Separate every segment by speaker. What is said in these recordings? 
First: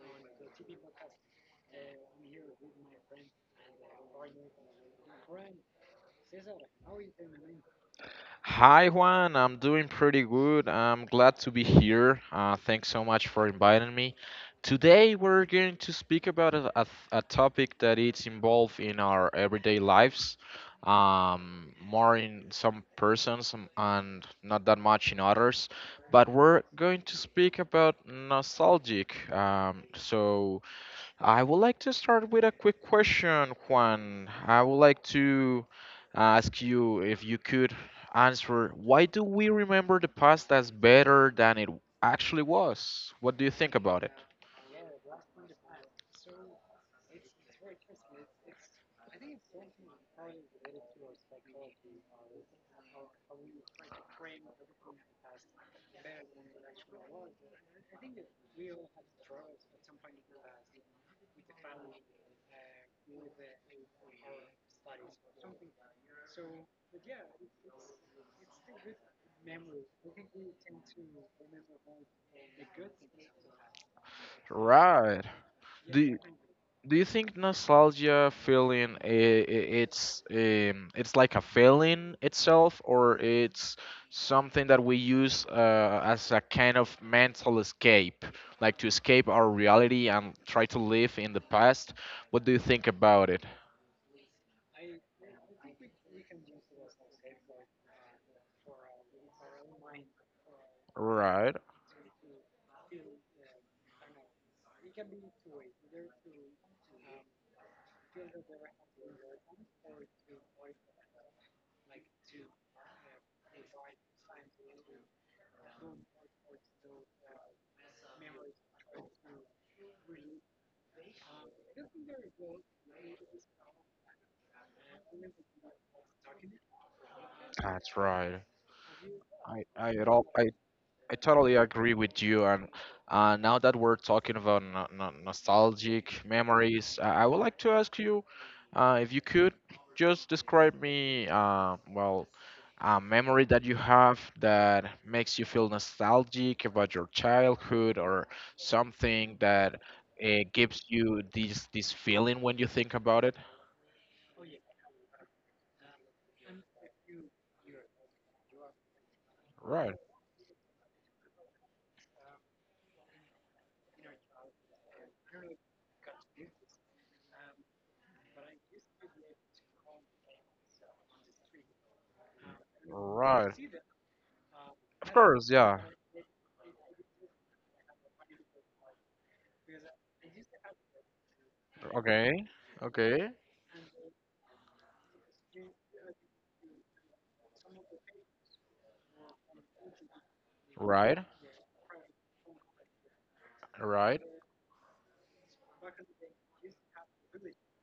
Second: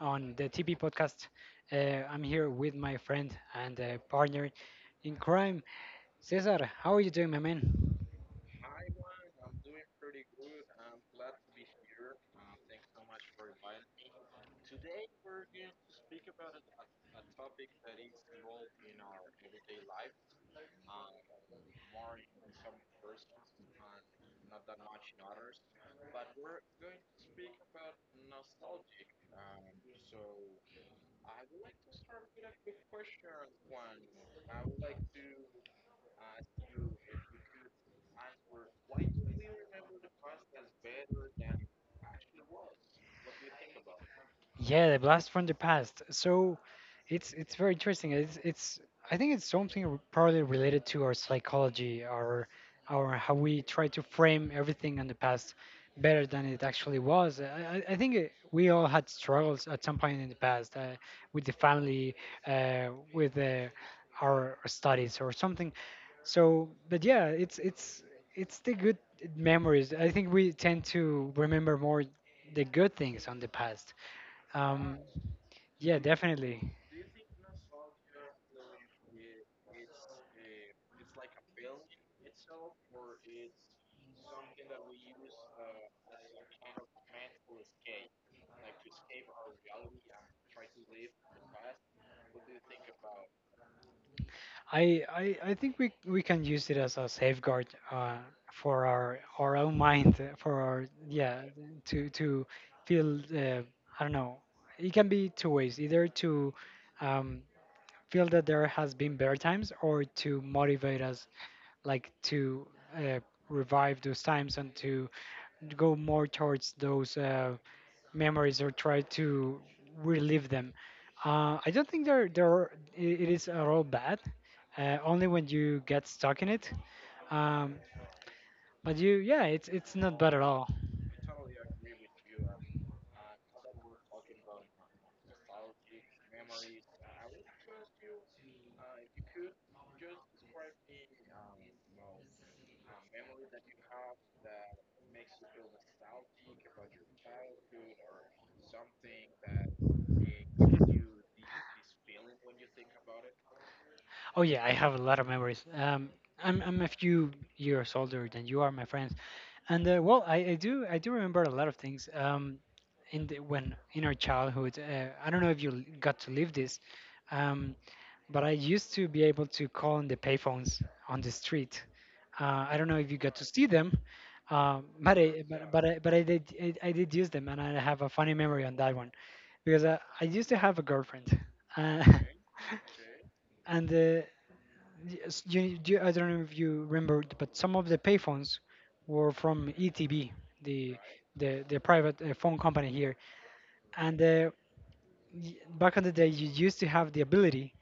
Speaker 1: on the TP podcast. I'm here with my friend and partner in crime, Cesar. How are you doing, my man?
Speaker 2: Hi Juan, I'm doing pretty good. I'm glad to be here. Thanks so much for inviting me. Today we're going to speak about a topic that is involved in our everyday lives, more in some persons, and not that much in others. But we're going to speak about nostalgic. So I would like to start with a quick question, Juan. I would like to ask you if you could answer, why do we remember the past as better than it actually was? What do you think about it?
Speaker 1: Yeah, the blast from the past. So it's very interesting. It's I think it's something probably related to our psychology, our how we try to frame everything in the past better than it actually was. I think we all had struggles at some point in the past with the family, with our studies or something. So, but yeah, it's the good memories. I think we tend to remember more the good things on the past um,
Speaker 2: Right. Do
Speaker 1: yeah,
Speaker 2: you-
Speaker 1: definitely.
Speaker 2: Do you think nostalgia feeling, it's it's like a feeling itself, or it's something that we use as a kind of mental escape, like to escape our reality and try to live in the past? What do you think about it?
Speaker 1: I think we can use it as a safeguard for our own mind, for our yeah,
Speaker 2: Right,
Speaker 1: to feel I don't know. It can be two ways: either to um, feel that there has been better times, or to motivate us, like to uh, revive those times and to go more towards those. Memories or try to relive them. I don't think they're, it is at all bad, only when you get stuck in it. Um,
Speaker 2: that's right.
Speaker 1: but you, yeah,
Speaker 2: I
Speaker 1: it's
Speaker 2: it
Speaker 1: not
Speaker 2: all
Speaker 1: bad at all.
Speaker 2: I totally agree with you. And now that we're talking about no no nostalgic memories, I would like to ask you if you could just describe me, well, a memory that you have that makes you feel nostalgic about your childhood or something that gives you this feeling when you think about it.
Speaker 1: Oh, yeah, I have a lot of memories. I'm a few years older than you are, my friends. And
Speaker 2: Right,
Speaker 1: well, I do remember a lot of things. In the, when in our childhood, I don't know if you got to live this. Um, but I used to be able to call on the payphones on the street. I don't know if you got to
Speaker 2: right.
Speaker 1: see them,
Speaker 2: Of course, yeah.
Speaker 1: but I did use them, and I have a funny memory on that one because I used to have a girlfriend, uh,
Speaker 2: Okay, okay.
Speaker 1: and yes, you I don't know if you remember, but some of the payphones were from ETB, the
Speaker 2: Right,
Speaker 1: the private phone company here,
Speaker 2: right.
Speaker 1: and back in the day you used to have the ability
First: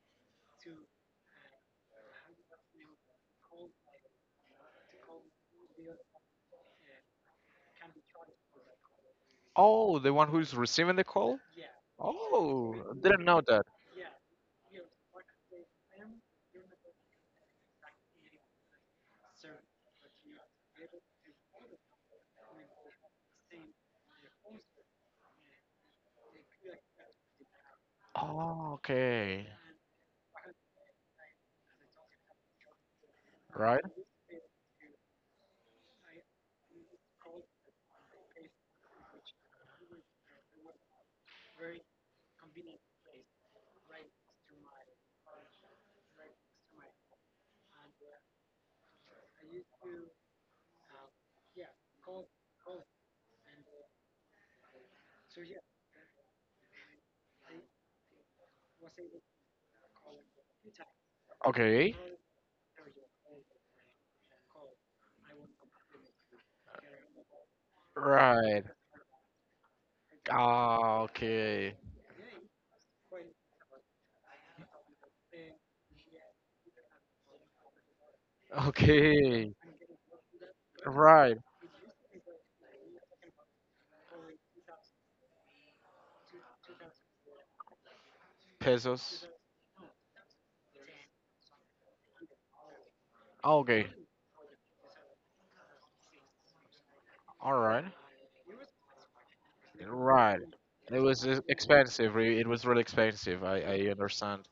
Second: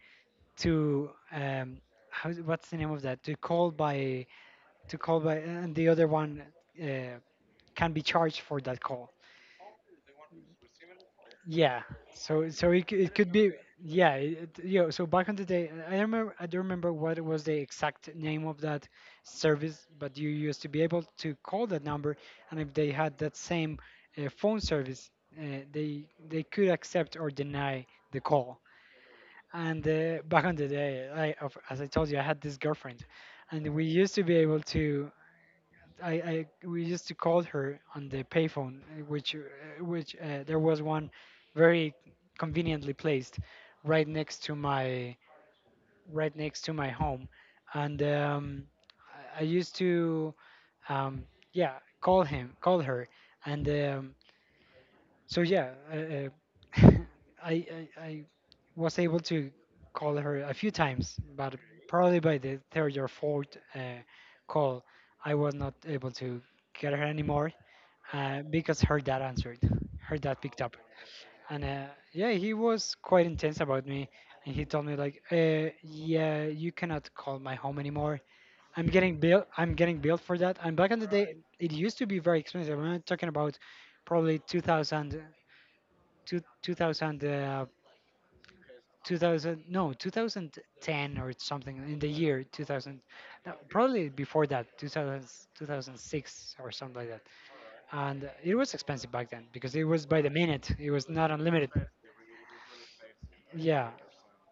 Speaker 1: to how, what's the name of that to call by and the other one uh, can be charged for that call
Speaker 2: Oh, the one who's receiving the call?
Speaker 1: yeah. So so
Speaker 2: Oh,
Speaker 1: it, c- it
Speaker 2: didn't
Speaker 1: could
Speaker 2: know
Speaker 1: be
Speaker 2: that.
Speaker 1: yeah it, you know, so back on the day, I don't remember what was the exact name of that service, but you used to be able to call that number, and if they had that same phone service they could accept or deny the call.
Speaker 2: Oh, okay.
Speaker 1: And back on the day, as I told you, I had this girlfriend, and
Speaker 2: Right?
Speaker 1: we used to be able to. I We used to call her on the payphone, which there was one very conveniently placed right next to my right next to my home, and I used to um, yeah call her, and so yeah, uh, I was able to call her a few times, but
Speaker 2: Okay.
Speaker 1: probably by the third or fourth call, I was not able to get her anymore
Speaker 2: Right.
Speaker 1: because her dad answered. Her dad picked
Speaker 2: Ah,
Speaker 1: and
Speaker 2: okay.
Speaker 1: yeah, he was quite intense about me, and he told me like, yeah, you cannot call my home anymore.
Speaker 2: Okay.
Speaker 1: I'm getting billed for that. And back in the day,
Speaker 2: Right.
Speaker 1: it used to be very expensive. I'm not talking about probably 2000 two, 2000,
Speaker 2: Pesos.
Speaker 1: 2000, no, 2010 or something in the year 2000, no,
Speaker 2: Okay.
Speaker 1: probably before that, 2006 or something like that.
Speaker 2: All right.
Speaker 1: And it was expensive back then because it was by the
Speaker 2: Right.
Speaker 1: minute, it
Speaker 2: It
Speaker 1: was
Speaker 2: was
Speaker 1: not unlimited.
Speaker 2: expensive. It was really expensive. I
Speaker 1: Yeah,
Speaker 2: understand.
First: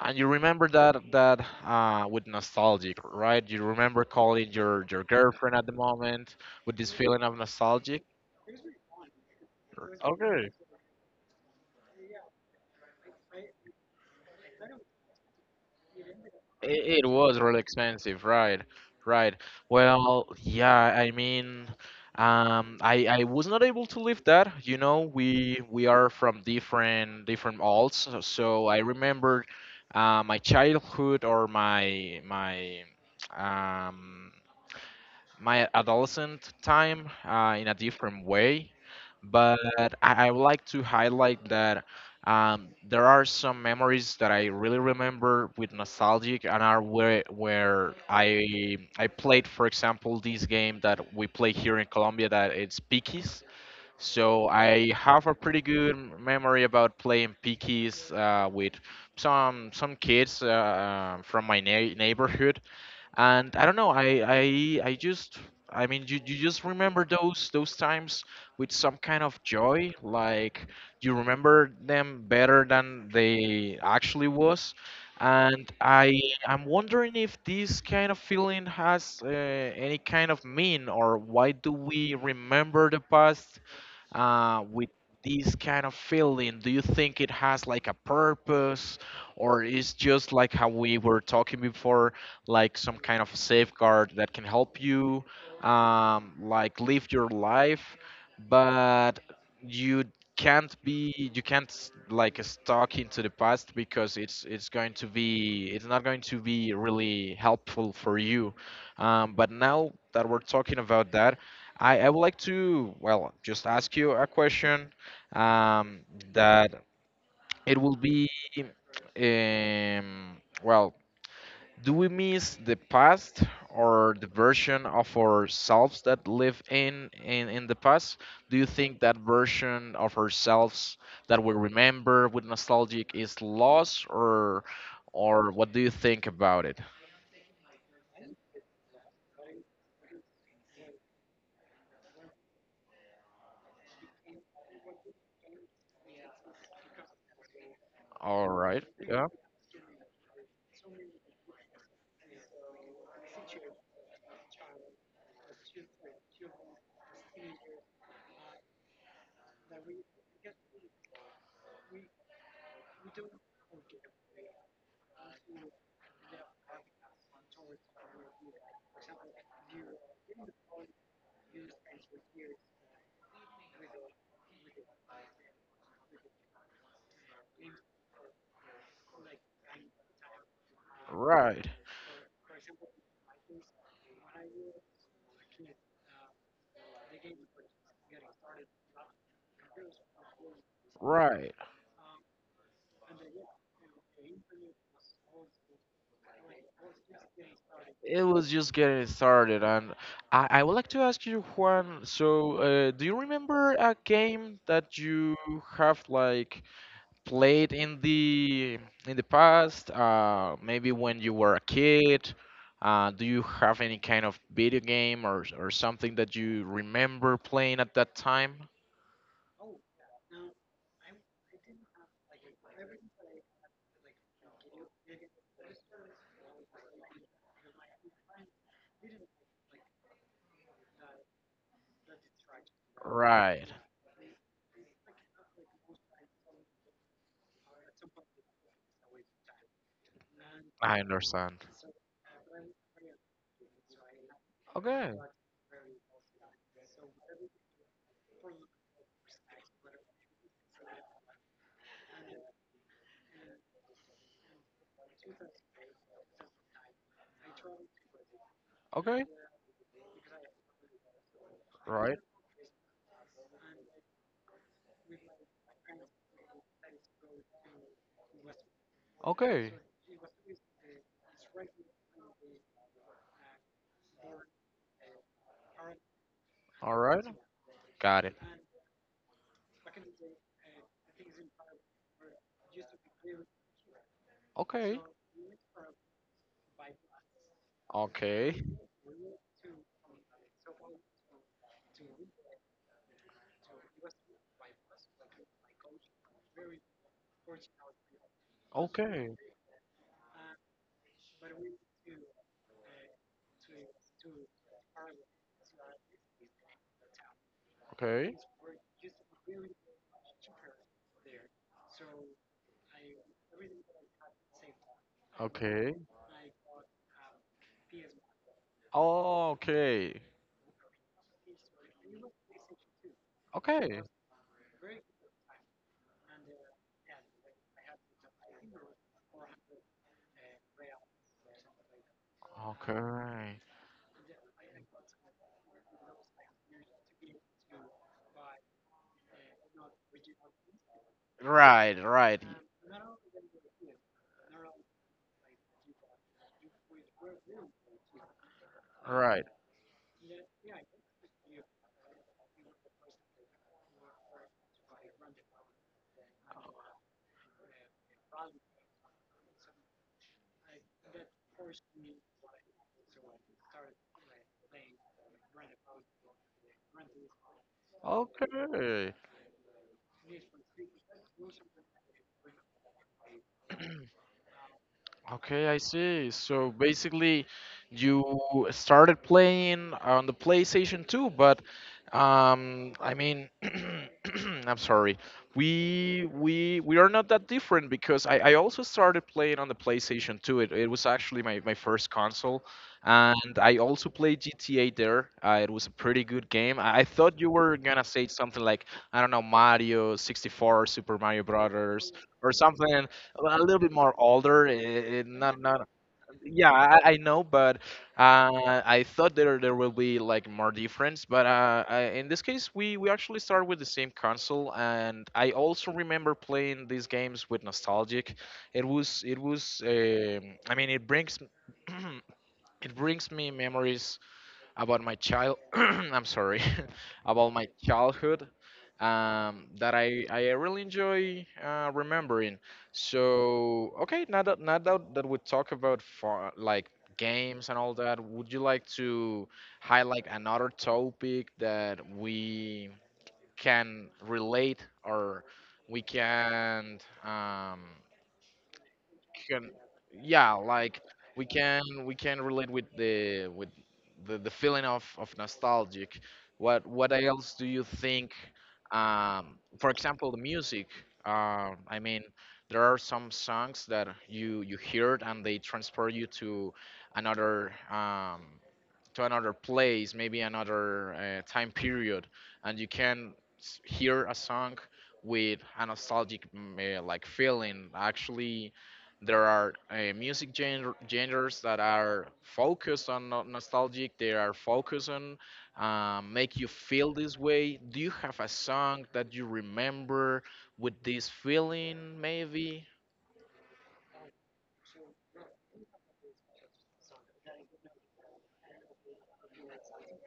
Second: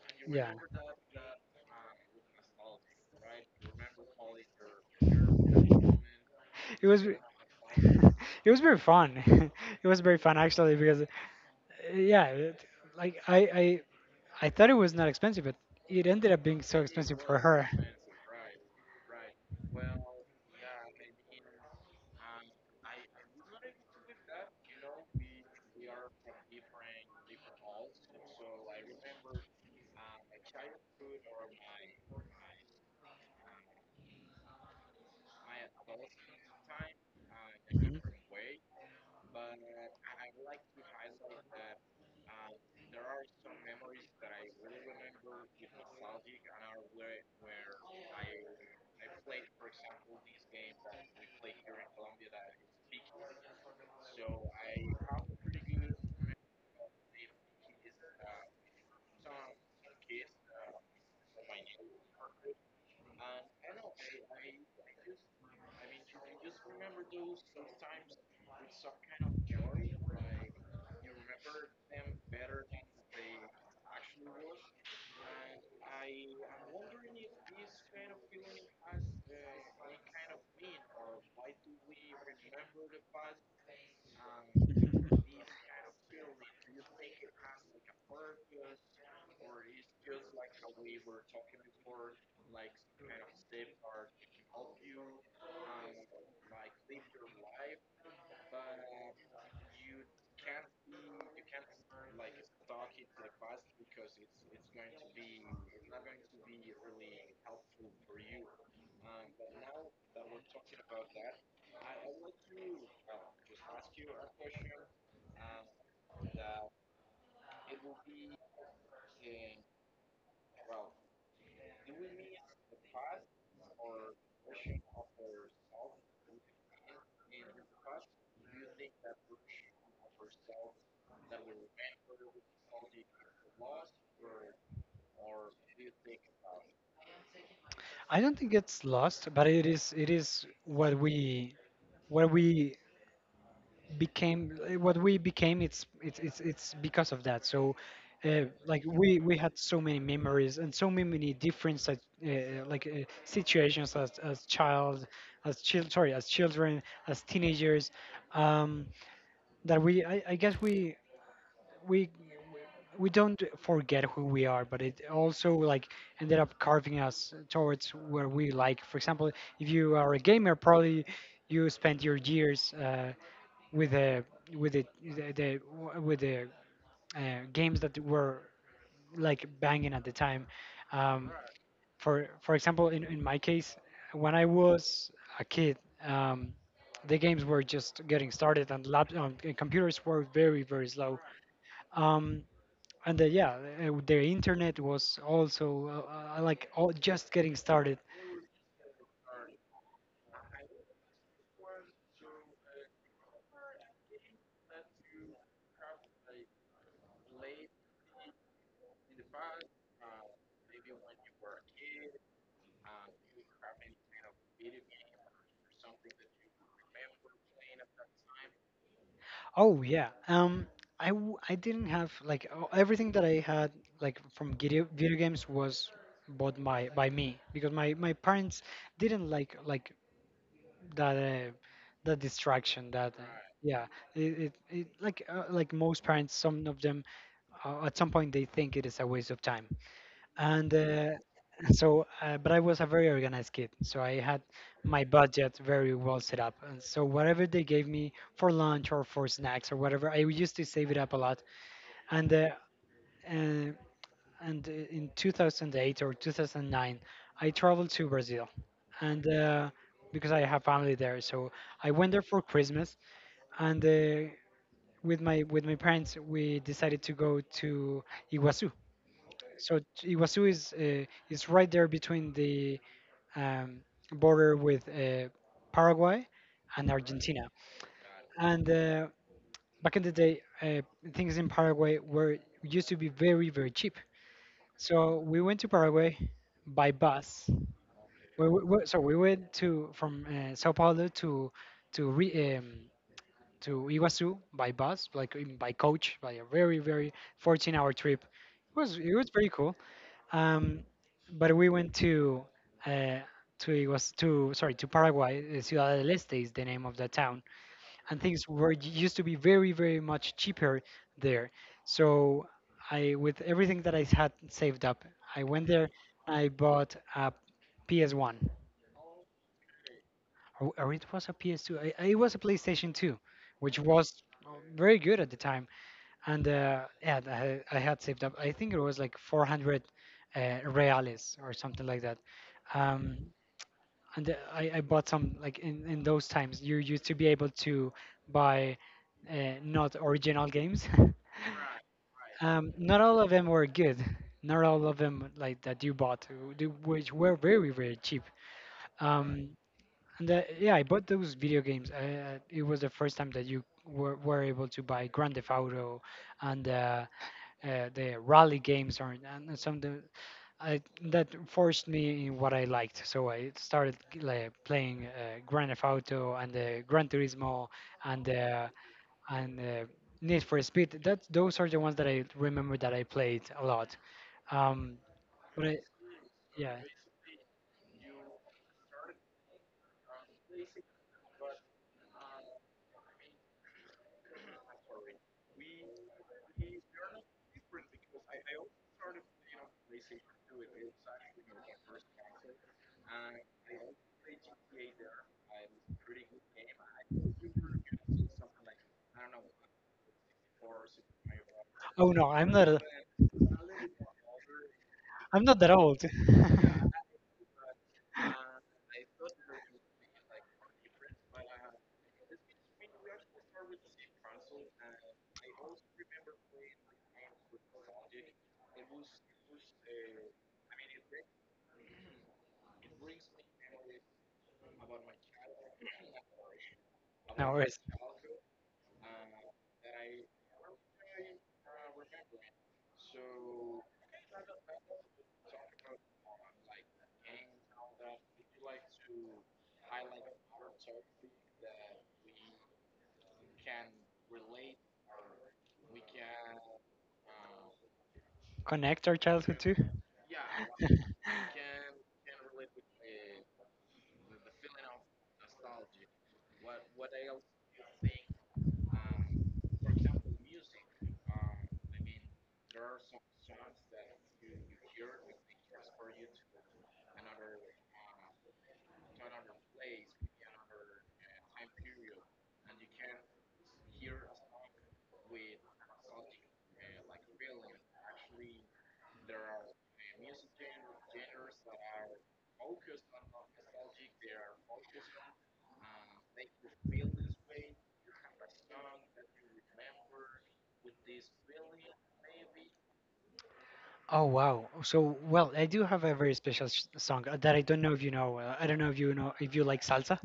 Speaker 2: And you
Speaker 1: yeah.
Speaker 2: remember that with nostalgic, right? You remember calling your girlfriend at the moment with
Speaker 1: It
Speaker 2: this
Speaker 1: was re-
Speaker 2: feeling of nostalgic.
Speaker 1: it was very fun. It was very fun
Speaker 2: Okay.
Speaker 1: actually because yeah, it, like I thought it was not expensive, but it ended up being so
Speaker 2: It
Speaker 1: expensive for
Speaker 2: was really
Speaker 1: her.
Speaker 2: expensive, right? Right. Well, yeah, I mean, I was not able to live that. You know, we are from different alts, so I remember my childhood or my um my adolescent time in a
Speaker 1: Mhm.
Speaker 2: different way, but I would like to highlight that there are some memories that I really remember with nostalgic, and are where I played, for example, this game that we play here in Colombia that it's Pikis. So I have a pretty good memory about playing Pikis with some kids from my neighborhood, and I don't know, I mean, you just remember those times with some kind of joy, like you remember them better than they actually was. And I'm wondering if this kind of feeling has any kind of mean, or why do we remember the past with this kind of feeling? Do you think it has like a purpose, or is just like how we were talking before, like some kind of safeguard that can help you, like live your life, but you can't be, you can't s- like stuck into the past, because it's going to be, it's not going to be really helpful for you. But now that we're talking about that, I would like to, well, just ask you a question, um, that it will be, um, well, do we miss the past, or the version of ourselves that live in the past? Do you think that version of ourselves that we remember with nostalgic is lost, or what do you think about it?
Speaker 1: I don't think it's lost, but it is what we became what we became, it's because of that. So
Speaker 2: All right.
Speaker 1: like
Speaker 2: Yeah.
Speaker 1: we had so many memories and so many different such, situations as child sorry, as children, as teenagers, um, that I guess we we don't forget who we are, but it also like ended up carving us towards where we like. For example, if you are a gamer, probably you spent your years with the with the, the, the with the games that were like banging at the time. Um,
Speaker 2: Right.
Speaker 1: for example, in my case, when I was a kid, um, the games were just getting started, and lap computers were very very slow.
Speaker 2: Right.
Speaker 1: Um, and yeah their internet was also like all just getting started.
Speaker 2: It was just getting started, and I would like to ask you, Juan. So, do you remember a game that you have like played in the past? Maybe when you were a kid. Do you have any kind of video game or something that you remember playing at that time?
Speaker 1: Oh yeah, um, I didn't have like everything that I had like from video games was bought by me because my parents didn't like that that distraction that
Speaker 2: Right,
Speaker 1: yeah it like most parents, some of them at some point they think it is a waste of time, and
Speaker 2: I understand.
Speaker 1: so but I was a very organized kid, so I had my
Speaker 2: Okay,
Speaker 1: budget very well set up, and so whatever they gave me for lunch or for snacks or whatever, I used to save it up a lot, and uh, uh, and in 2008 or 2009 I traveled to Brazil,
Speaker 2: okay,
Speaker 1: and because I have family there, so I went
Speaker 2: right,
Speaker 1: there for Christmas. And with my parents, we decided to go to Iguazu.
Speaker 2: okay,
Speaker 1: So Iguazu is right there between the um, border with Paraguay and
Speaker 2: all right,
Speaker 1: Argentina.
Speaker 2: got it.
Speaker 1: And back in the day, things in Paraguay were used to be very very cheap.
Speaker 2: Okay,
Speaker 1: So we went to Paraguay by bus.
Speaker 2: okay.
Speaker 1: We- so we went to From Sao Paulo to to re, um, to Iguazu by bus, like by coach, by a very very 14-hour hour trip. It was
Speaker 2: Okay.
Speaker 1: very cool. Um, but we went uh, to it was to sorry, to Paraguay. Uh, Ciudad del Este is the name of the town, and
Speaker 2: Okay.
Speaker 1: things were used to be very very much cheaper there. So I, with everything that I had saved up, I went there.
Speaker 2: Okay.
Speaker 1: I bought a PS1,
Speaker 2: Oh. Okay.
Speaker 1: or it was a PS2. It was a PlayStation 2, which
Speaker 2: Okay.
Speaker 1: was very good at the time. And yeah, I had saved up. I think it was like 400 reales or something like that. Um,
Speaker 2: Okay.
Speaker 1: and I bought some like in those times you used to be able to buy uh, not original games.
Speaker 2: Right, right.
Speaker 1: Um, not all of them were good. Not all of them like that you bought, which were very very cheap. Right.
Speaker 2: Right.
Speaker 1: And yeah, I bought those video games. It was the first time that were able to buy Grand Theft Auto, and the rally games or and some of I, that forced me in what I liked. So I started like playing Grand Theft Auto and Gran Turismo and uh,
Speaker 2: Okay.
Speaker 1: and Need for Speed. That Those are the ones that I remember that I played a lot. Um, but
Speaker 2: Okay,
Speaker 1: I,
Speaker 2: I see. So
Speaker 1: yeah.
Speaker 2: basically, you started playing on the PlayStation 2, but, I mean, I'm sorry. We are not that different, because I also started playing on the PlayStation 2. It was actually my first console, and I also played GTA there. It was a pretty good game. I thought you were gonna say something like, I don't know, Mario 64, Super Mario Brothers,
Speaker 1: Oh no,
Speaker 2: or
Speaker 1: I'm not.
Speaker 2: something a little bit more older. Eh, eh,
Speaker 1: I'm
Speaker 2: not
Speaker 1: not that
Speaker 2: not.
Speaker 1: old.
Speaker 2: Yeah, I know, but I thought there there will be like more difference. But I, in this case, we actually start with the same console, and I also remember playing these games with nostalgic. It was it was. I mean, it brings it brings me memories about my child I'm sorry about
Speaker 1: No
Speaker 2: my
Speaker 1: worries.
Speaker 2: childhood, that I really enjoy remembering. So okay, now that that we talk about far, like games and all that, would you like to highlight another topic that we can relate, or we can, um,
Speaker 1: Connect our childhood
Speaker 2: can,
Speaker 1: too.
Speaker 2: yeah, like we can relate with the with the feeling of nostalgic? What else do you think? Um, for example, the music. Um, I mean, there are some songs that you heard, and they transport you to another, um, to another place, maybe another time period, and you can hear a song with a nostalgic, mm, like feeling. Actually, there are music genres that are focused on nostalgic. They are focused on make you feel this way. Do you have a song that you remember with this feeling? Maybe.
Speaker 1: Oh wow. So well, I do have a very special s song that I don't know if you know. I don't know if you like salsa.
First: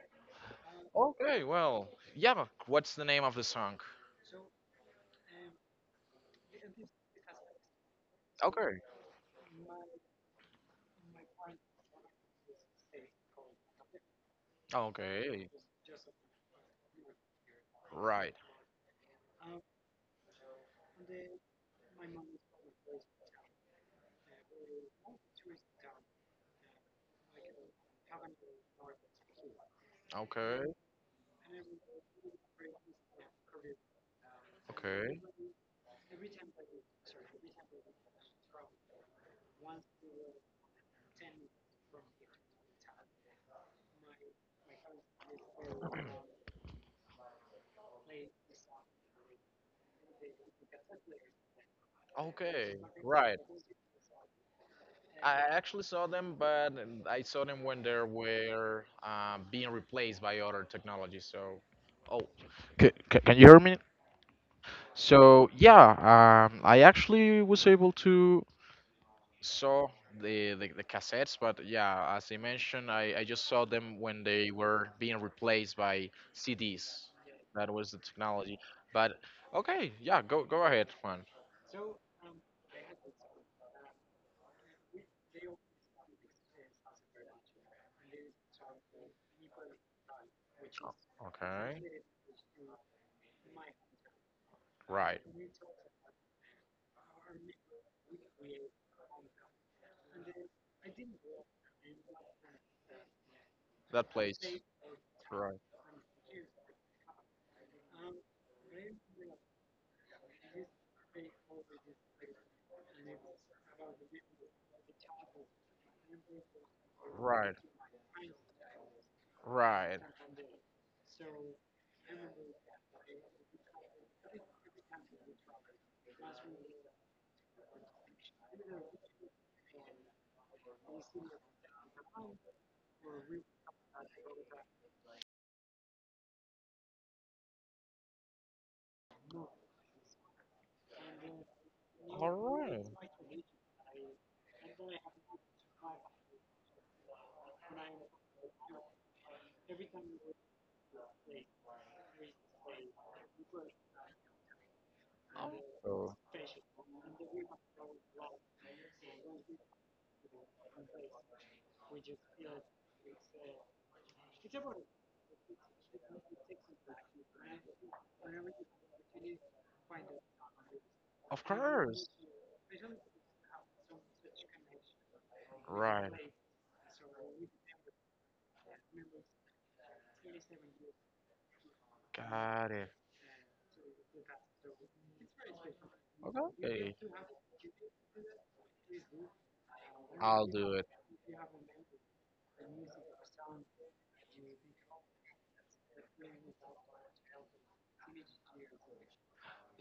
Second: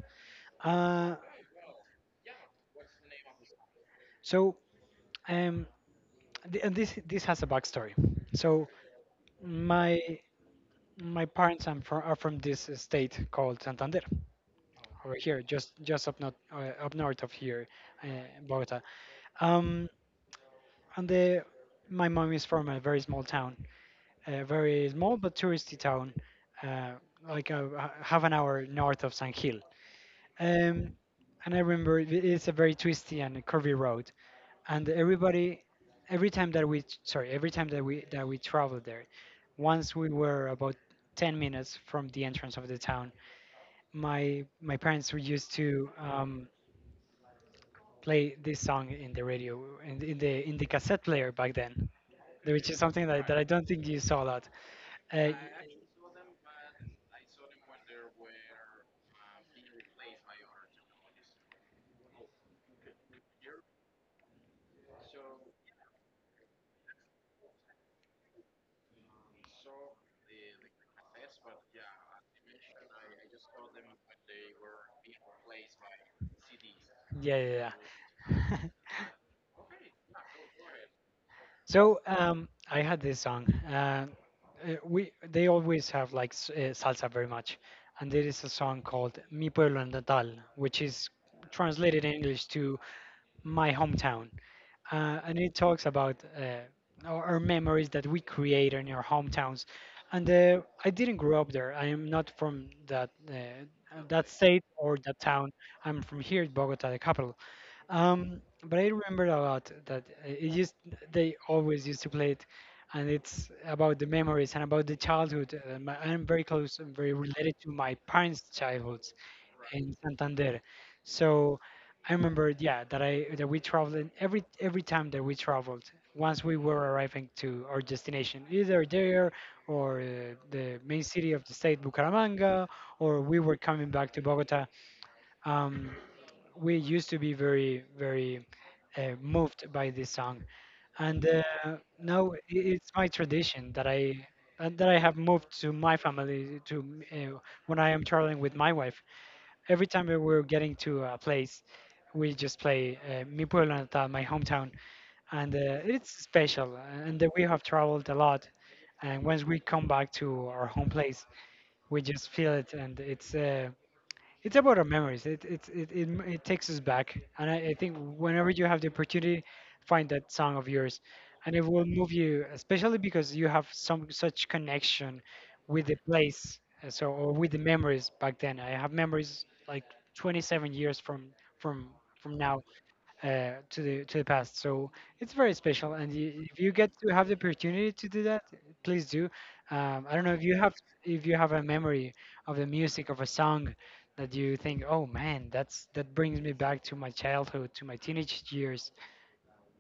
Speaker 1: Uh,
Speaker 2: Okay. Well, yeah. What's the name of the song?
Speaker 1: so um, th and this has a backstory. So
Speaker 2: Okay.
Speaker 1: my my parents are are from this state called Santander, over here,
Speaker 2: Okay.
Speaker 1: just up north of here,
Speaker 2: Right.
Speaker 1: Bogota. Um, and the my mom is from a very small town, a very small but touristy town, uh, like a, half an hour north of San Gil.
Speaker 2: Okay.
Speaker 1: Um, and I remember it's a very twisty and curvy road, and
Speaker 2: Okay.
Speaker 1: everybody, every time that we sorry, every time that we traveled there, once we were about 10 minutes from the entrance of the town, my parents were used to play this song in the radio in the cassette player back then, which
Speaker 2: Okay.
Speaker 1: is something that
Speaker 2: Right.
Speaker 1: I don't think you saw a lot. Uh,
Speaker 2: I actually saw them, but I saw them when they were being replaced by other technology. So, oh, can you hear me? So yeah, I actually was able to saw the cassettes, but yeah, as I mentioned, I just saw them when they were being replaced by CDs.
Speaker 1: yeah,
Speaker 2: That
Speaker 1: yeah,
Speaker 2: was the technology.
Speaker 1: yeah.
Speaker 2: But okay, yeah, go go ahead, Juan.
Speaker 1: So I had this song. We they always have like salsa very much, and there is a song called "Mi Pueblo Natal," which is
Speaker 2: Okay.
Speaker 1: translated in English to my hometown,
Speaker 2: Right.
Speaker 1: and it talks about our memories that we create in our hometowns. And I didn't grow up there. I am not from that
Speaker 2: That
Speaker 1: that
Speaker 2: place.
Speaker 1: state or that town.
Speaker 2: Right,
Speaker 1: I'm from here, Bogota, the capital. But I remember a lot that it used they always used to play it, and it's about the memories and about the childhood. I'm very close and very related
Speaker 2: right,
Speaker 1: to my parents' childhood in
Speaker 2: right.
Speaker 1: Santander. So I remember, yeah, that I that we traveled and every time that we traveled. Once we were arriving to our destination, either there or the main city of the state, Bucaramanga, or we were coming back to Bogota. Um, we used to be very, very moved by this song, and
Speaker 2: All right.
Speaker 1: it's my tradition that I and that I have moved to my family to uh, when I am traveling with my wife every time we were getting to a place, we just play Mi Pueblo Natal, my hometown, and it's
Speaker 2: So,
Speaker 1: special. And that we have traveled a lot, and once we come back to our home place, we just feel it, and it's about our memories. It takes us back, and I think whenever you have the opportunity, find that song of yours,
Speaker 2: of
Speaker 1: and it will
Speaker 2: course.
Speaker 1: move you, especially because you have some such connection with the
Speaker 2: Right.
Speaker 1: place, or with the memories back then. I have memories like 27 years from from now,
Speaker 2: Got it.
Speaker 1: to the past. So it's very special, and y if you get
Speaker 2: Okay.
Speaker 1: to have the opportunity to do that, please do. I don't know if
Speaker 2: I'll
Speaker 1: you
Speaker 2: do
Speaker 1: have
Speaker 2: it.
Speaker 1: a memory of the music of a song that you think, oh man, that brings me back to my childhood, to my teenage years.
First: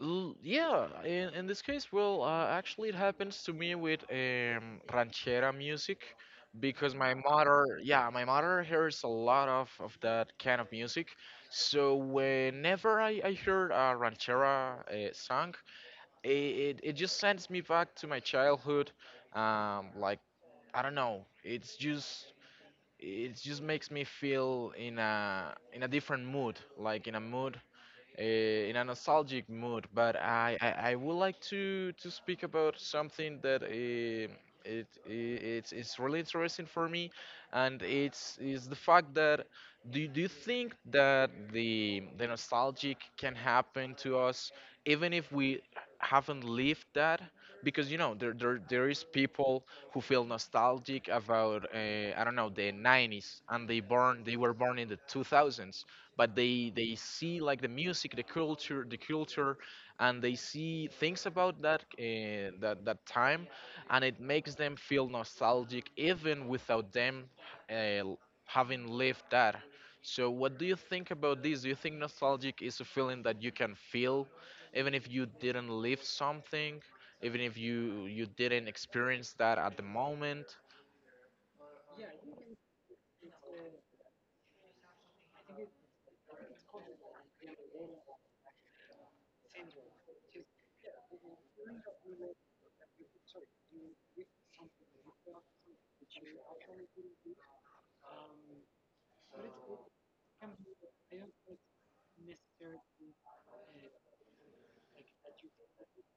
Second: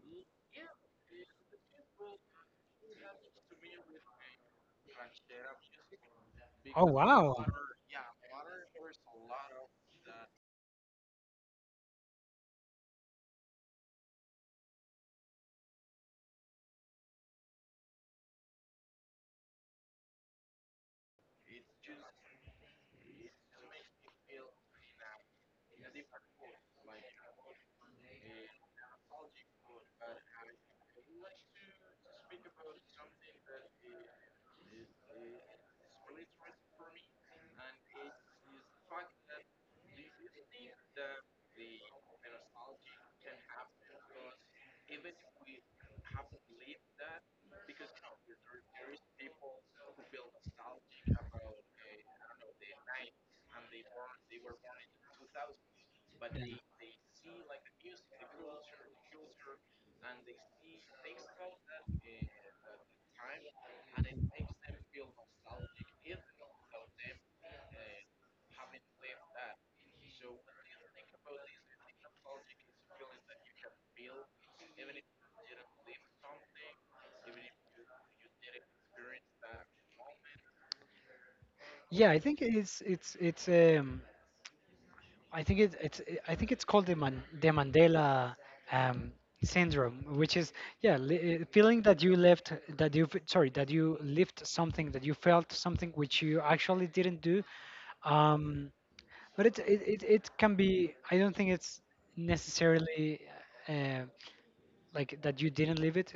Speaker 2: Yeah. In this case, well, actually, it happens to me with ranchera music,
Speaker 1: Oh
Speaker 2: because my
Speaker 1: wow.
Speaker 2: mother, yeah, my mother hears a lot of that kind of music. So whenever I hear a ranchera song, it, it, it just sends me back to my childhood. Like I don't know. It just makes me feel in a different mood, like in a mood in a nostalgic mood. But I I would like to speak about something that it, I it's really interesting for me, and it's is the fact that, do you think that the nostalgic can happen to us even if we haven't lived that? Because you know there is people who feel nostalgic about, I don't know, the 90s, and they were born in the 2000s, but they see like the music, the culture, and they see things about that that time, and it makes them feel nostalgic even without them, uh, l- having lived that. So what do you think about this? Do you think nostalgic is a feeling that you can feel even if you didn't live something, even if you didn't experience that at the moment?
Speaker 1: Yeah, I think it's it's I think it's called the Mandela um, syndrome, which is yeah, feeling sorry that you lived something that you felt something which you actually didn't do. Um, but it can be. I don't think it's necessarily. Uh, like that you didn't live it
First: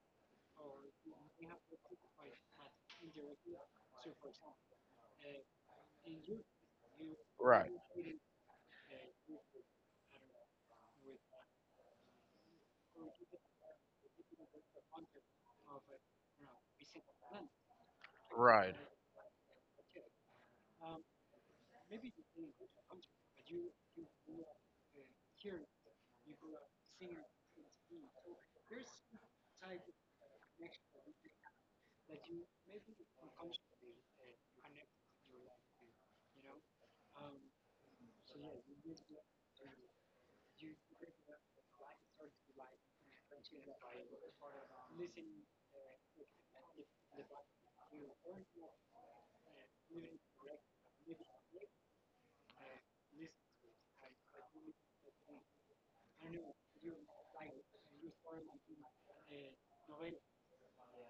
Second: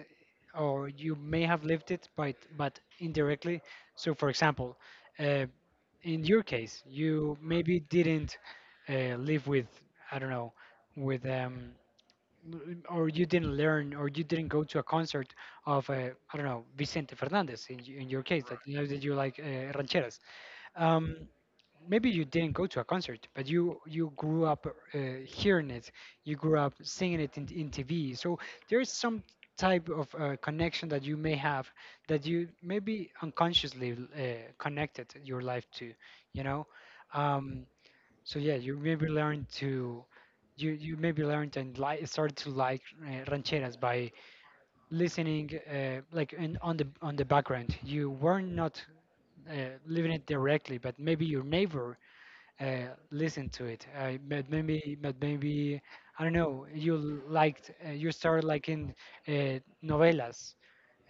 Speaker 1: or you may have lived it but indirectly. So for example uh, in your case you
Speaker 2: Right,
Speaker 1: maybe didn't live with I don't know with or you didn't learn or you didn't go to a concert of I don't know, Vicente Fernandez in your case,
Speaker 2: right,
Speaker 1: that you like rancheras. Um, Maybe you didn't go to a concert, but you grew up uh, hearing it, you grew up singing it in TV. So there is some type of connection that you may have that you maybe unconsciously connected your life to, you know. Um, so yeah, you maybe learned and like started to like rancheras by listening like on the background. You were not living it directly, but maybe your neighbor listened to it. But maybe I don't know. You liked you started liking novelas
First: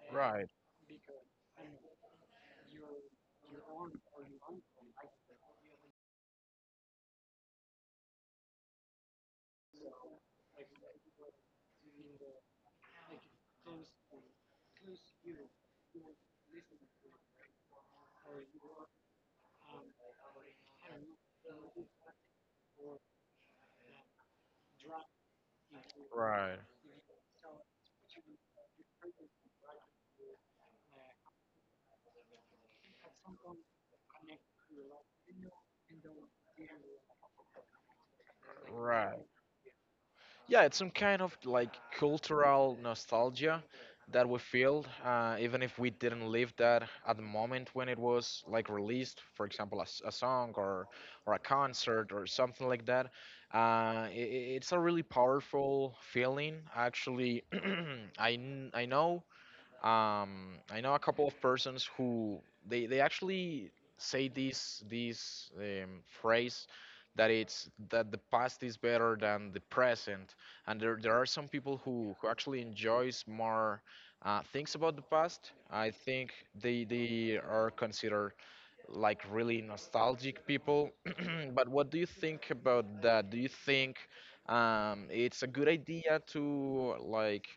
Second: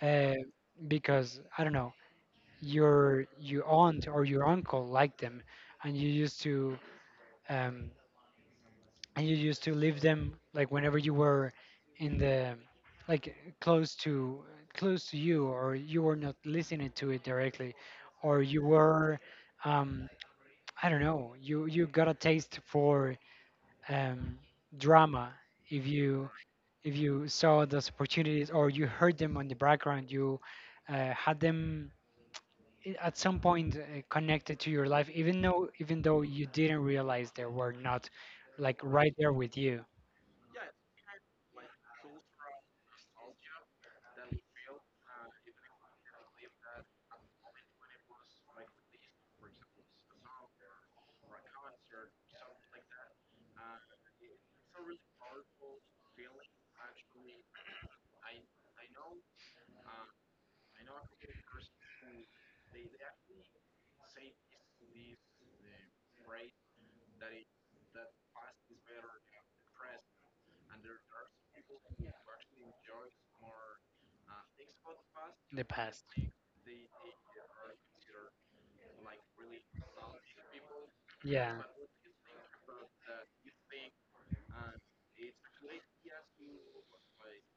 Speaker 1: uh,
Speaker 2: right,
Speaker 1: because I don't know, your aunt or your uncle liked them, and you used to. Um, and you used to leave them like whenever you were in the like close to you, or you were not listening to it directly, or you were um, I don't know, you got a taste for um, drama. If you
Speaker 2: right,
Speaker 1: saw those opportunities or you heard them on the background, you had them at some point connected to your life, even though you didn't realize they were not like right
Speaker 2: right.
Speaker 1: there with you
Speaker 2: Yeah, it's some kind of like cultural nostalgia that we feel even if we didn't live that at the moment when it was like released, for example, a song or a concert or something like that. It's a really powerful feeling actually. I know, I know a couple of persons who they actually say this this, phrase that it's, that the past is better than the present, and there are some people who actually enjoys more things about the past.
Speaker 1: in the
Speaker 2: I
Speaker 1: past.
Speaker 2: think they are considered like really nostalgic people.
Speaker 1: Yeah,
Speaker 2: But what do you think about that? Do you think, it's a good idea to like,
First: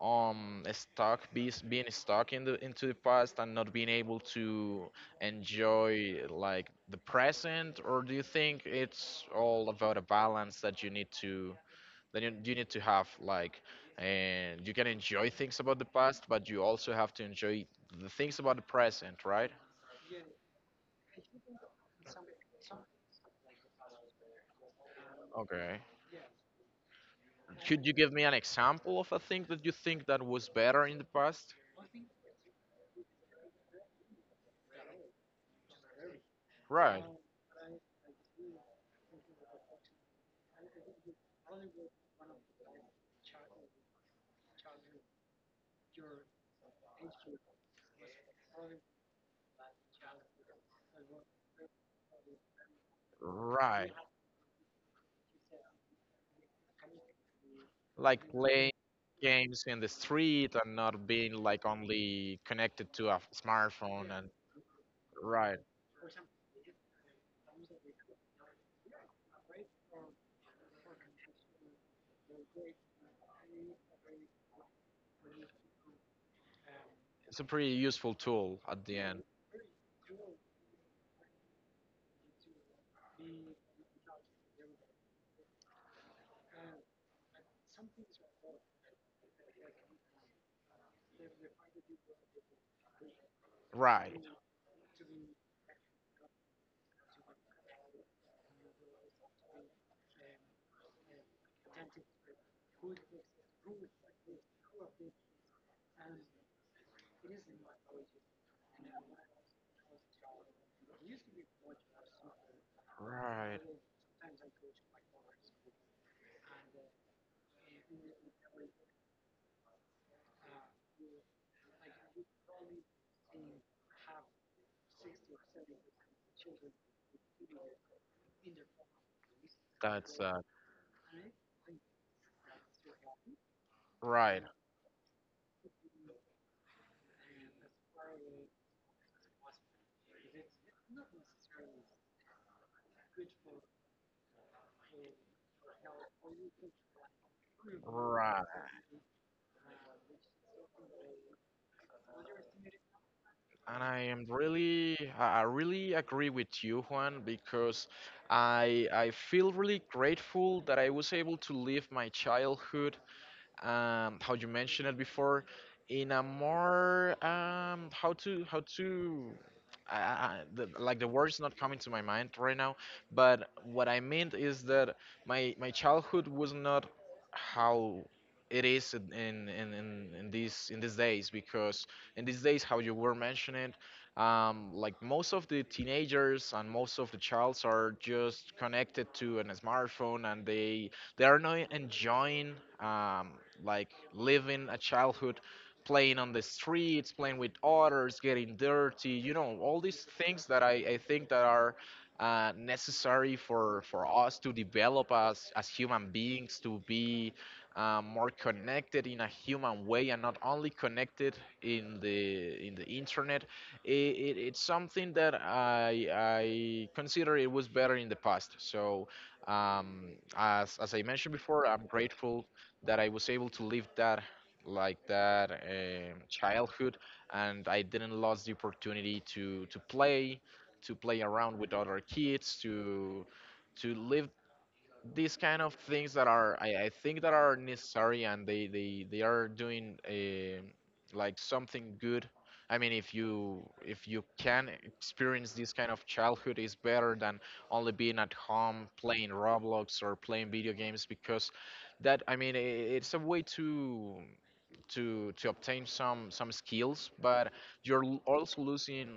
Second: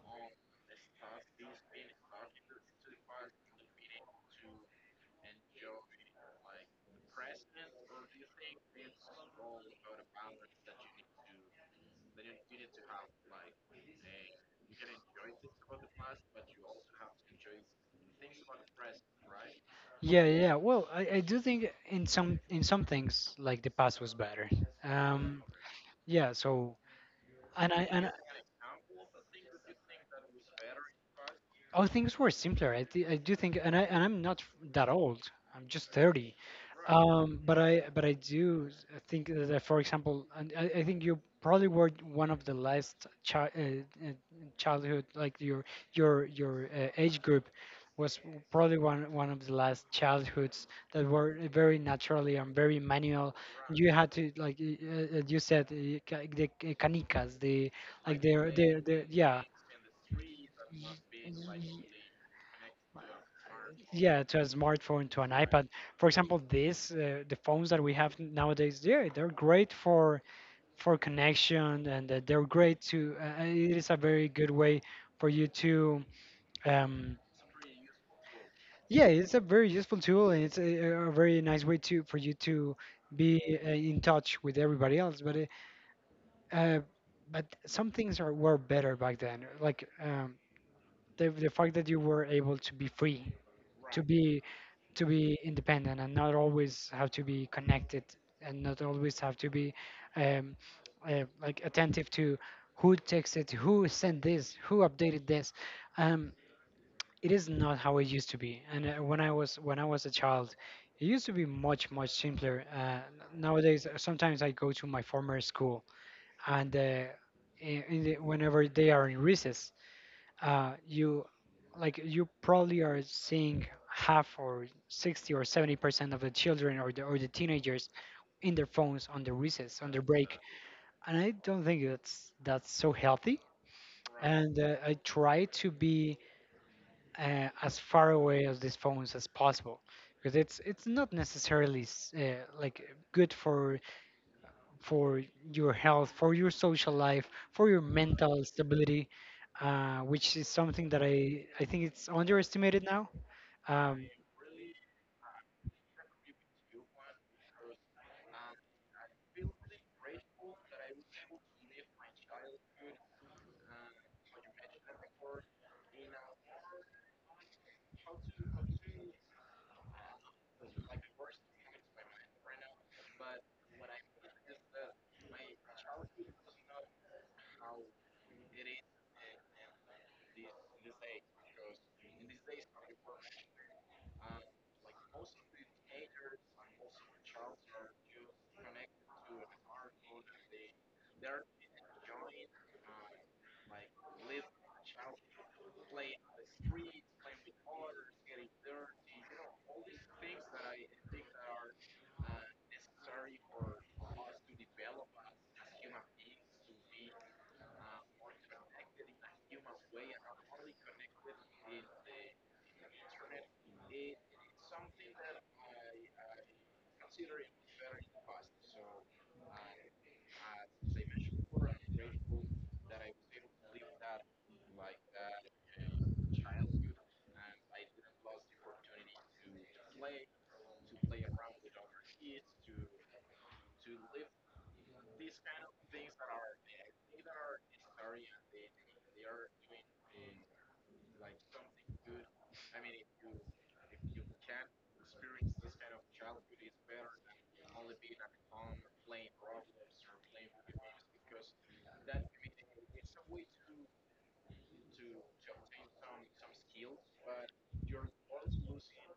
Speaker 2: stuck, being stuck in the into the past and not being able to enjoy like the present, or do you think it's all about a balance that you need to, that you need to have like, and you can enjoy things about the past, but you also have to enjoy the things about the present, right?
Speaker 1: yeah, yeah. Well, I do think in some things like the past was better. Um,
Speaker 2: Okay.
Speaker 1: yeah. So and
Speaker 2: Could
Speaker 1: I
Speaker 2: you
Speaker 1: and I-
Speaker 2: give me an example of a thing that you think that was better in the past?
Speaker 1: oh, things were simpler. I do think, and I'm not f- that old. I'm just 30.
Speaker 2: Right,
Speaker 1: But I do think that, for example, and I think you probably were one of the last uh, childhood, like your age group probably one of the last childhoods that were very naturally and very manual. You
Speaker 2: right.
Speaker 1: had to like you said canicas, the like
Speaker 2: Like playing
Speaker 1: their yeah.
Speaker 2: games in the street and not being like only connected to a smartphone,
Speaker 1: Yeah,
Speaker 2: and
Speaker 1: to a smartphone, to an
Speaker 2: right.
Speaker 1: iPad. For example, this the phones that we have nowadays, yeah, they're great for connection and they're great to it is a very good way for you to um
Speaker 2: It's a pretty useful tool at the
Speaker 1: yeah,
Speaker 2: end.
Speaker 1: it's a very useful tool, and it's a very nice way to for you to be in touch with everybody else, uh, but some things are were better back then, like the fact that you were able to be free, to
Speaker 2: Right,
Speaker 1: be to be independent, and not always have to be connected, and not always have to be um, like attentive to who texted, who sent this, who updated this. um, it is not how it used to be, and when I was a child, it used to be much much simpler.
Speaker 2: right.
Speaker 1: Nowadays sometimes I go to my former school, and whenever they are in recess, you like you probably are seeing half or 60 or 70% of the children or the teenagers in their phones on their recess on their
Speaker 2: That's
Speaker 1: break, and I don't think that's so healthy.
Speaker 2: right,
Speaker 1: And I try to be as far away as these phones as possible, because it's not necessarily like good for your health, for your social life, for your mental
Speaker 2: right.
Speaker 1: stability, which is something that I think it's underestimated now.
Speaker 2: And I
Speaker 1: Um,
Speaker 2: am really, I really agree with you, Juan, because I feel really grateful that I was able to live my childhood how you mentioned it before, in a more how to I, the, like the word's not coming to my mind right now, but what I meant is that my childhood was not how it is in these days because in these days how you were mentioning like most of the teenagers and most of the childs are just connected to an smartphone and they are not enjoying like living a childhood, playing on the streets, playing with others, getting dirty. You know, all these things that I think that are necessary for us to develop as human beings to be more connected in a human way and not only connected in the internet. It's something that I consider it was better in the past. So um, as I mentioned before, I'm grateful that I was able to live that, like that childhood, and I didn't lose the opportunity to play around with other kids, to live these kind of things that are I think that are necessary and they are doing like something good. I mean, if you can experience this kind of childhood is better than only being at home playing roblox or playing video games, because that, I mean, I it's a way to obtain some skills, but you're also losing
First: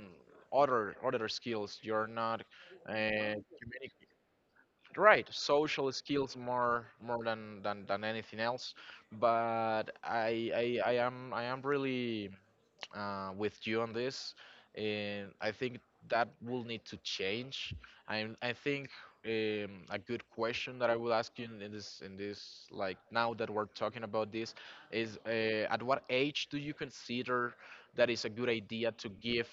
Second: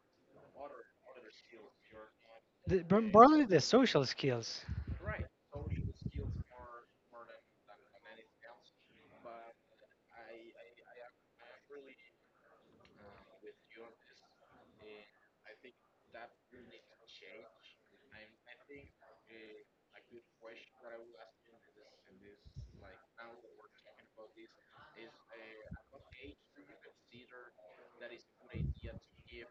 Speaker 2: other skills you're not.
Speaker 1: the,
Speaker 2: uh,
Speaker 1: primarily the social skills.
Speaker 2: right, social skills more than anything else. But I am really with you on this, and I think that will need to change. I think a good question that I will ask you in this like now that we're talking about this is at what age do you consider that is a good idea to give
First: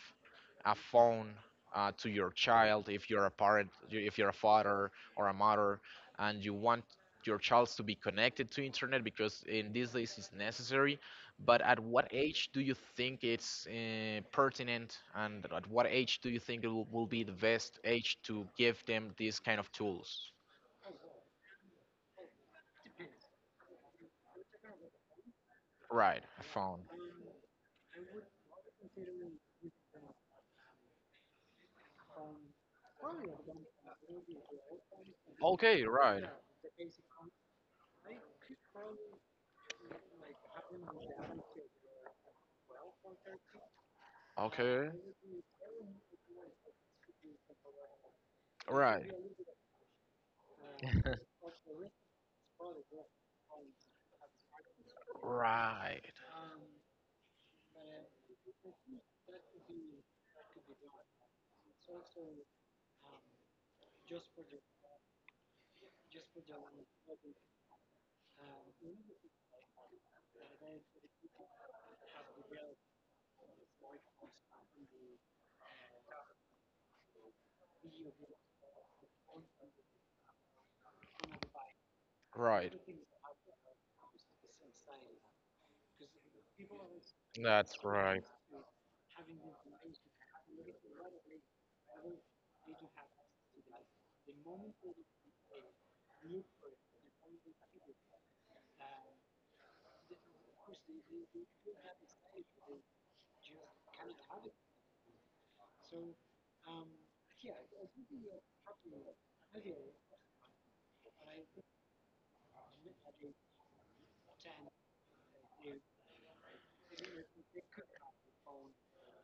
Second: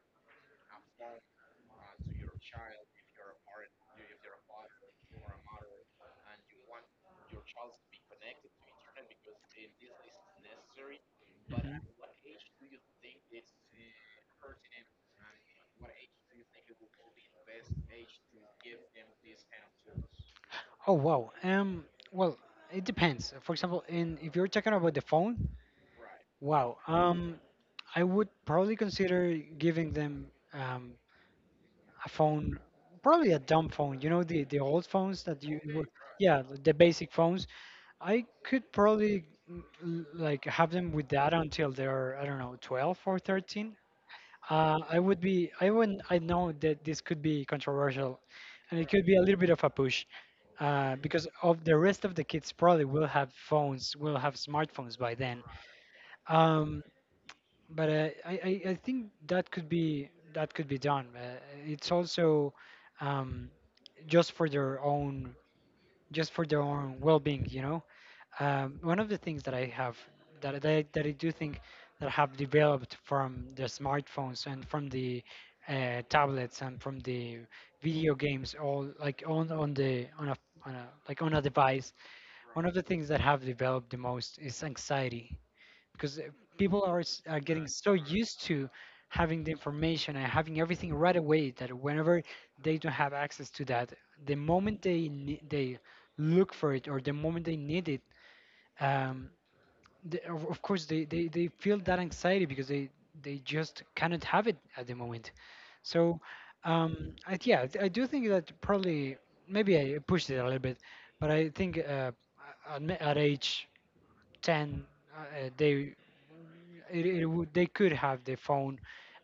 Speaker 2: a phone to your child, if you're a parent, if you're a father or a mother, and you want your child to be connected to internet because in these days it's necessary. But at
Speaker 1: Mhm.
Speaker 2: what age do you think it's pertinent, and at what age do you think it will be the best age to give them these kind of tools?
Speaker 1: Oh wow. Well, it depends. For example, in if you're talking about the phone,
Speaker 2: Right, a
Speaker 1: wow,
Speaker 2: phone.
Speaker 1: I would probably consider giving them um, a phone, probably a dumb phone. You know, the old phones that
Speaker 2: Okay, right.
Speaker 1: yeah, the basic phones. I could probably like have them with that until they're I don't know, 12 or 13.
Speaker 2: Okay,
Speaker 1: I wouldn't, I know that this could be controversial, and it could
Speaker 2: right,
Speaker 1: be a little bit of a push because of the rest of the kids probably will have phones, will have smartphones by then.
Speaker 2: right,
Speaker 1: Um, but uh, I, I think that could be done. It's also um, just for their own just for their own well-being, you know. One of the things that I have that, I- that, I- that I do think that have developed from the smartphones and from the tablets and from the video games, all like on a like on a device, one of
Speaker 2: right.
Speaker 1: the things that have developed the most is anxiety, because people are are getting
Speaker 2: That's
Speaker 1: so
Speaker 2: right.
Speaker 1: used to having the information and having everything right away, that whenever they don't have access to that, the moment they look for it or the moment they need it, um, the of course they feel that anxiety because they just cannot have it at the moment. So yeah, I do think that probably maybe I pushed it a little bit, but I think at age 10 uh, they it, it would they could have their phone,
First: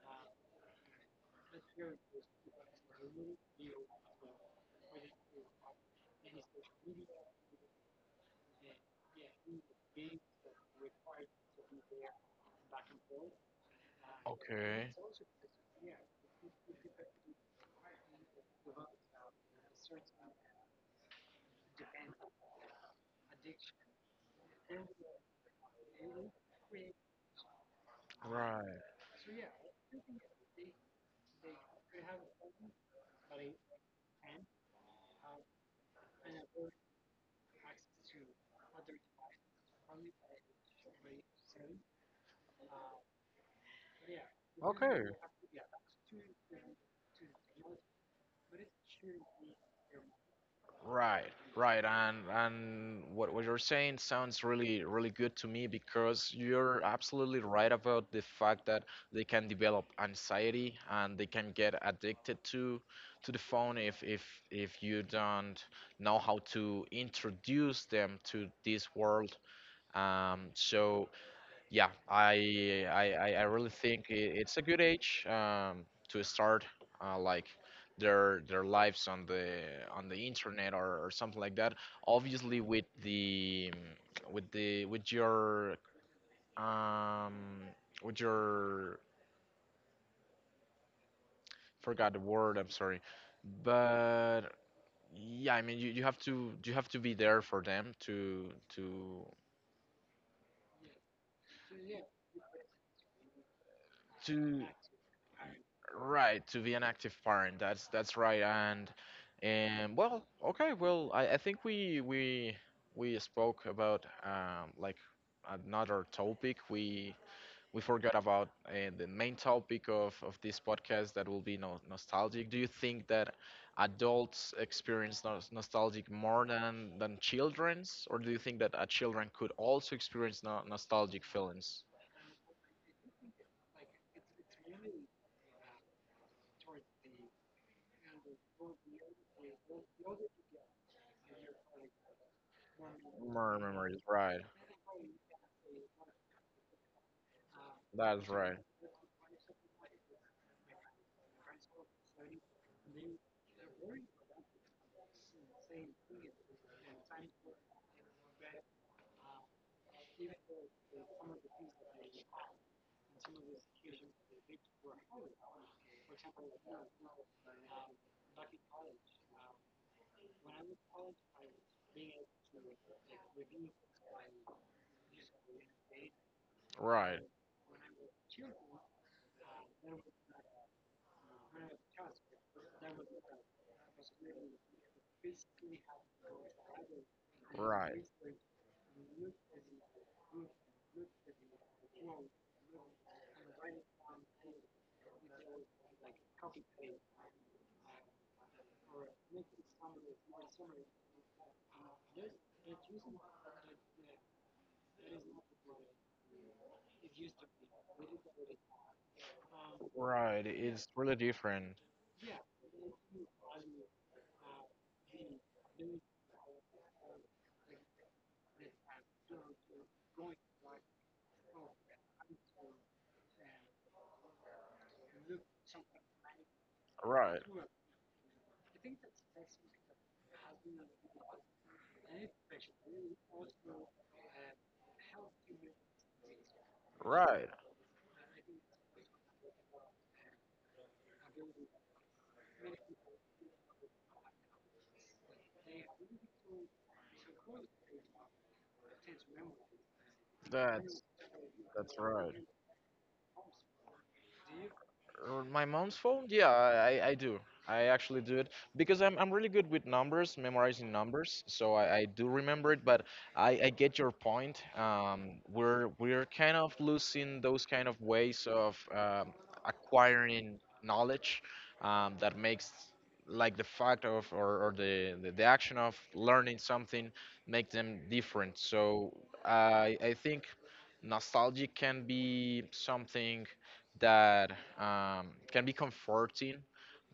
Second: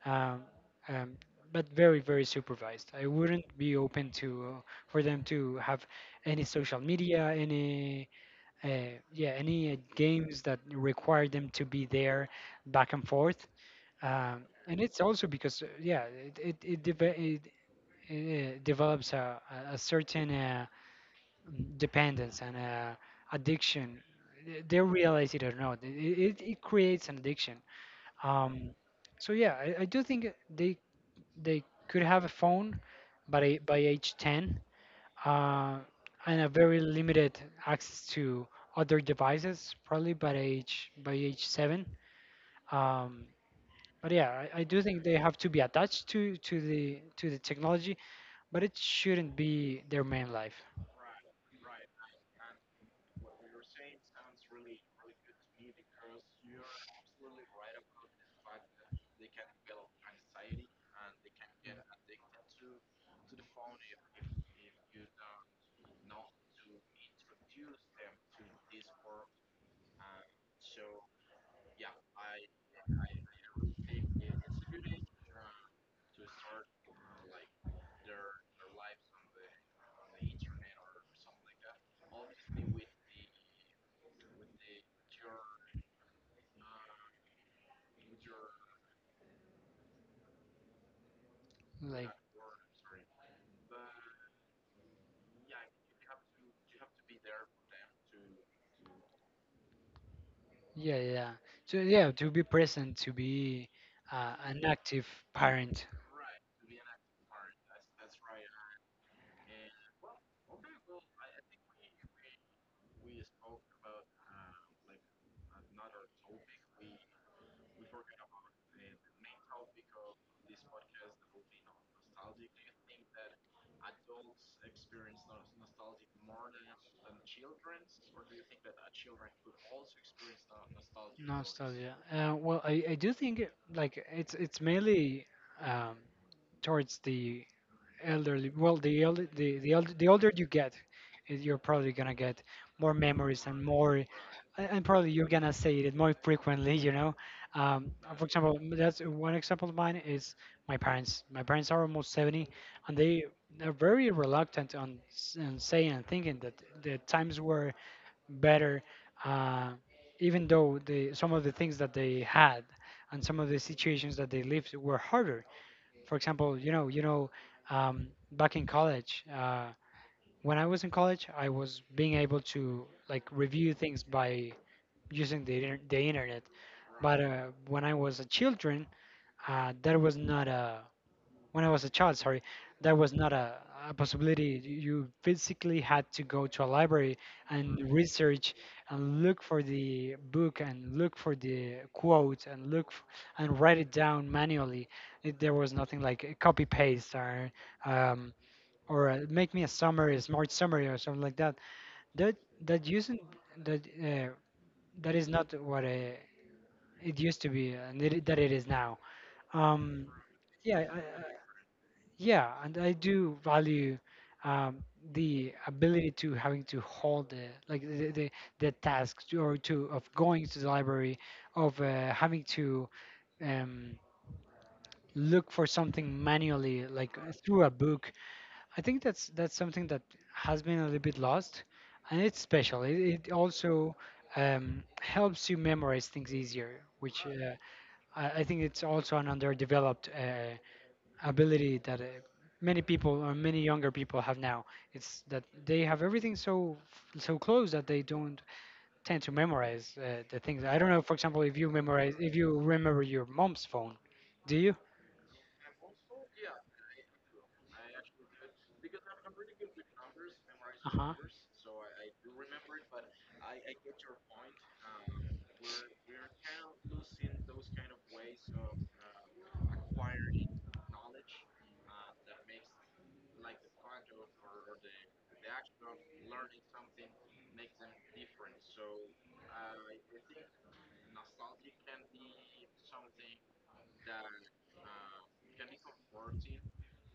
Speaker 1: um, um, but very very supervised. I wouldn't be open to for them to have any social media, any yeah, any games that require them to be there back and forth. And
Speaker 2: Okay,
Speaker 1: it's also because yeah, develops a a certain dependence and addiction. Eh, they realize it or not, it creates an addiction. um,
Speaker 2: right,
Speaker 1: so yeah, I do think they could have a phone by by age 10, uh, and a very limited access to other devices probably by age 7. um, but yeah, I do think they have to be attached to to the technology, but it shouldn't be their main life.
Speaker 2: right, right, and what you're saying sounds really really good to me, because you're absolutely right about the fact that they can develop anxiety and they can get addicted to the phone if if you don't know how to introduce them to this world. So yeah, I really think it's a good age to start like their lives on the internet, or something like that. Obviously, with the with the with your um with your,
Speaker 1: Like
Speaker 2: forgot the word. I'm sorry, but yeah, I mean, you, you have to be there for them to to
Speaker 1: Yeah, yeah, yeah. So yeah, to be present, to be
Speaker 2: to
Speaker 1: an active parent.
Speaker 2: right, to be an active parent. That's right. And well, okay, well, I think we spoke about like another topic. We forgot about the main topic of this podcast, that will be no, nostalgic. Do you think that adults experience nos nostalgic more than children's, or do you think that a children could also experience no nostalgic feelings?
Speaker 1: Nostalgia. Well, I do think like it's mainly um, towards the elderly. Well, the the older you get, you're probably gonna get more memories
Speaker 2: More
Speaker 1: and more,
Speaker 2: memories, right.
Speaker 1: and probably you're gonna say it more frequently. Um, for
Speaker 2: That's
Speaker 1: example,
Speaker 2: right.
Speaker 1: that's one example of mine is my parents. My parents are almost 70, and they're very reluctant on, on saying and thinking that the times were better, uh, even though some of the things that they had and some of the situations that they lived were harder. For example, back in college, when I was in college, I was being able to like review things by using the internet. But
Speaker 2: Right.
Speaker 1: when I was a children, that was not a when I was a child, sorry, that was not a possibility. You physically had to go to a library and
Speaker 2: Right,
Speaker 1: research and look for the book and look for the quote and write it down manually. There was nothing like a copy paste or um, make me a summary, a smart summary or something like that. That that using that that is not what it used to be that it is now. Um,
Speaker 2: right.
Speaker 1: yeah,
Speaker 2: It's really different.
Speaker 1: yeah, and I do value um, the ability to having to hold the like the task to, or to of going to the library, of having to um, look for something manually, like
Speaker 2: Right,
Speaker 1: through a book. I think that's something that has been a little bit lost, and it's special. It also helps you memorize things easier, which
Speaker 2: right.
Speaker 1: I think it's also an underdeveloped ability that many people or many younger people have now. It's that they have everything so so close that they don't tend to memorize the things. I don't
Speaker 2: That's
Speaker 1: know, for example, if you
Speaker 2: that's
Speaker 1: memorize
Speaker 2: right.
Speaker 1: if you remember your mom's phone, do you?
Speaker 2: Or my mom's phone? Yeah, I do. I actually do it because I'm really good with numbers,
Speaker 1: Uh
Speaker 2: memorizing
Speaker 1: huh.
Speaker 2: numbers. So I do remember it, but I get your point. We're kind of losing those kind of ways of acquiring knowledge, that makes like the fact of, or the action of learning something, make them different. So I think nostalgia can be something that can be comforting,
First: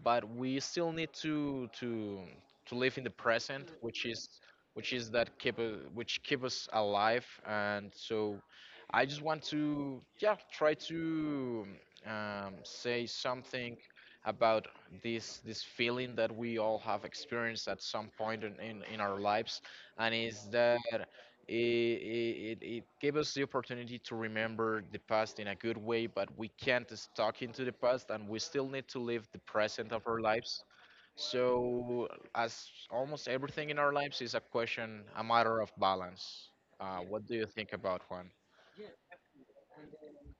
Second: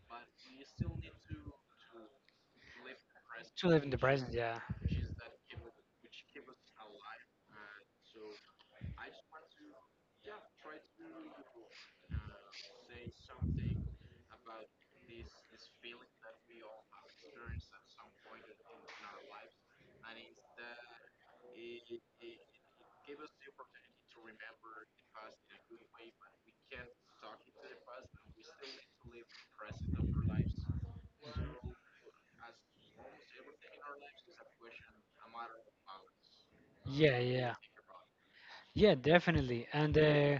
Speaker 2: but we still need to to live in the
Speaker 1: To
Speaker 2: present,
Speaker 1: live in the present, yeah,
Speaker 2: which is that keep which keep us alive. And so, I just want to yeah try to say something about this this feeling that we all have experienced at some point in our lives. And is that it gave us the opportunity to remember the past in a good way, but we can't stuck into the past and we still need to live the present of our lives. So, as almost everything in our lives is a question, a matter of balance.
Speaker 1: yeah,
Speaker 2: What do you
Speaker 1: yeah,
Speaker 2: think about Juan?
Speaker 1: yeah, definitely. And uh,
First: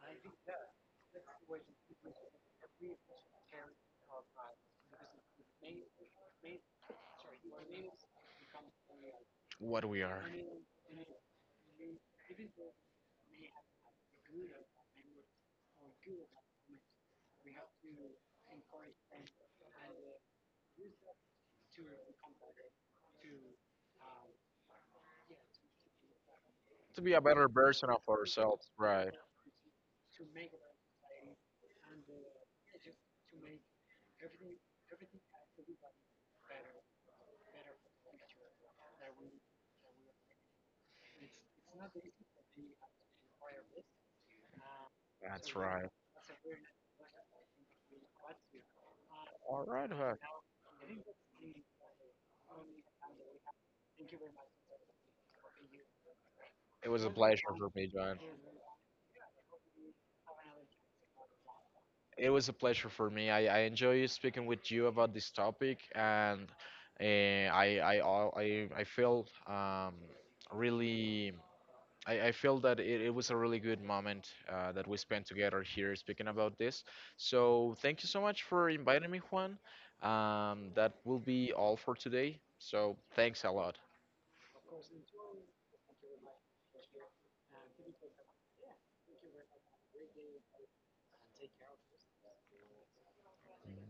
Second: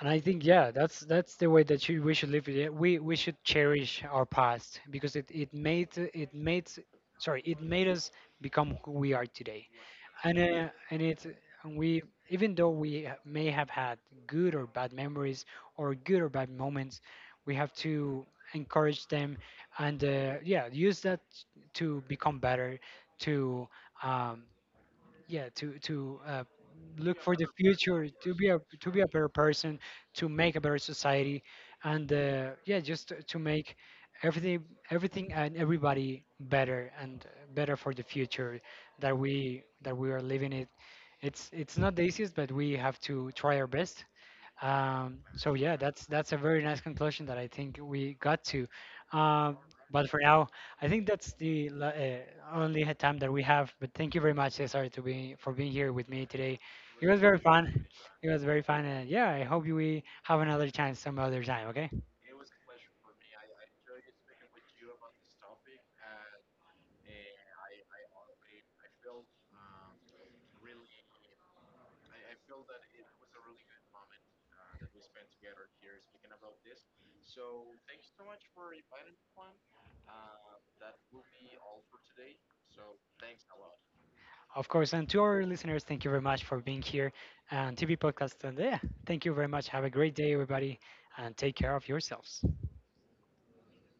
Speaker 1: And I think yeah, that's the way that should, we should live with it. Yeah, we should cherish our past because it made us become who we are today.
Speaker 2: What we are?
Speaker 1: And it and we even though we may have had good or bad memories or good or bad moments, we have to encourage them and yeah, use that to become better to um, yeah to to uh,
Speaker 2: To be a
Speaker 1: look for
Speaker 2: better
Speaker 1: the
Speaker 2: version of
Speaker 1: future to be
Speaker 2: ourselves,
Speaker 1: a
Speaker 2: right?
Speaker 1: better person, to make a better society, and yeah, just to make everything, everything and everybody better, and better for the future that we are living it. It's not the easiest, but we have to try our best.
Speaker 2: That's
Speaker 1: So yeah,
Speaker 2: right.
Speaker 1: that's a very nice conclusion that I think we got to. Um,
Speaker 2: All right,
Speaker 1: but
Speaker 2: Juan.
Speaker 1: for now, I think that's the only time that we have. But thank you very much, Cesar, to be for being here with me today.
Speaker 2: It was
Speaker 1: It
Speaker 2: a
Speaker 1: was very
Speaker 2: pleasure for me,
Speaker 1: fun.
Speaker 2: John.
Speaker 1: It was very fun, and yeah, I hope we have another chance some other time. Okay,
Speaker 2: It was a pleasure for me. I enjoy speaking with you about this topic, and I feel really, I feel that it was a really good moment that we spent together here speaking about this. So thank you so much for inviting me, Juan. That will be all for today. So thanks a lot.
Speaker 1: of course. And to our listeners, thank you very much for being here and TV podcast. And yeah, thank you very much. Have a great day, everybody, and take care of yourselves.